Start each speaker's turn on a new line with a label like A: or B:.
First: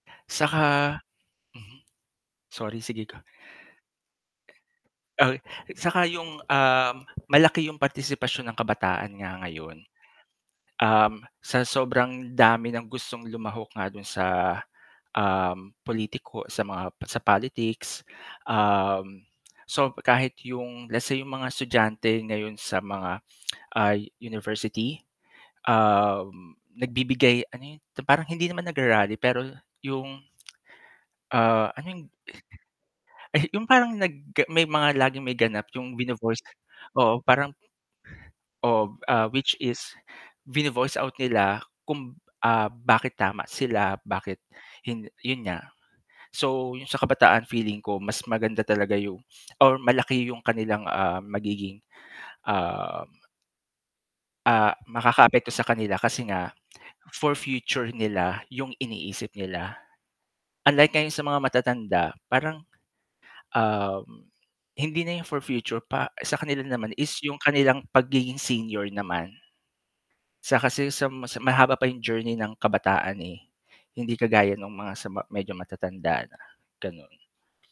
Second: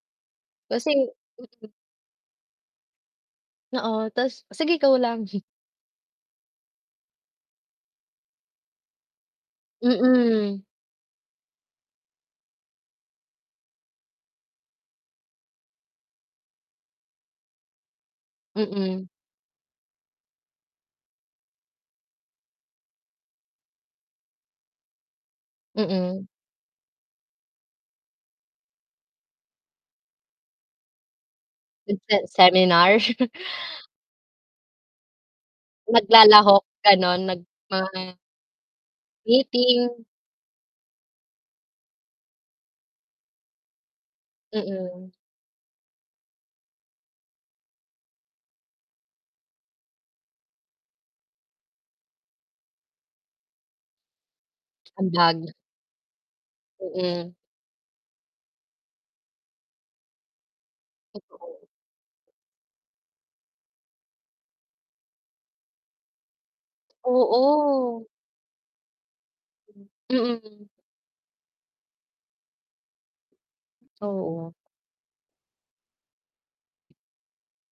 A: Kasi
B: Saka
A: mm.
B: mhm, sorry, sige go.
A: Oo, tas sige, go lang.
B: Ay, saka yung, um, malaki yung partisipasyon ng kabataan nga ngayon.
A: Mm.
B: Um, sa sobrang dami ng gustong lumahok nga dun sa, um, politiko sa mga sa politics,
A: Mm.
B: um, so kahit yung let's say yung mga estudyante ngayon sa mga ay university,
A: Mm.
B: um, nagbibigay ano yun? Parang hindi naman nag-ra-rally, pero yung Ah, ano yung
A: Nagse seminar.
B: Ayu yung parang nag may mga laging may ganap yung vino-voice
A: Naglalahok, ganon
B: oo parang
A: nagma
B: Oh, ah, which is
A: Meeting.
B: vino-voice out nila kung, ah, bakit tama sila, bakit hin
A: Mm.
B: yun nga. So, yung sa kabataan feeling ko mas maganda talaga yung or malaki yung kanilang, ah, magiging, ah ah,
A: Ambag.
B: makakaapekto sa kanila kasi nga for
A: Mm.
B: future nila yung iniisip nila. Unlike ngayon sa mga
A: Totoo.
B: matatanda, parang, um, hindi na yung for future pa sa kanila naman is yung kanilang
A: Oo.
B: pagiging senior naman. Sa
A: Mm.
B: kasi sa mas mahaba pa yung journey ng kabataan eh, hindi
A: Oo.
B: kagaya nung mga sa ma medyo matatanda na, ganon.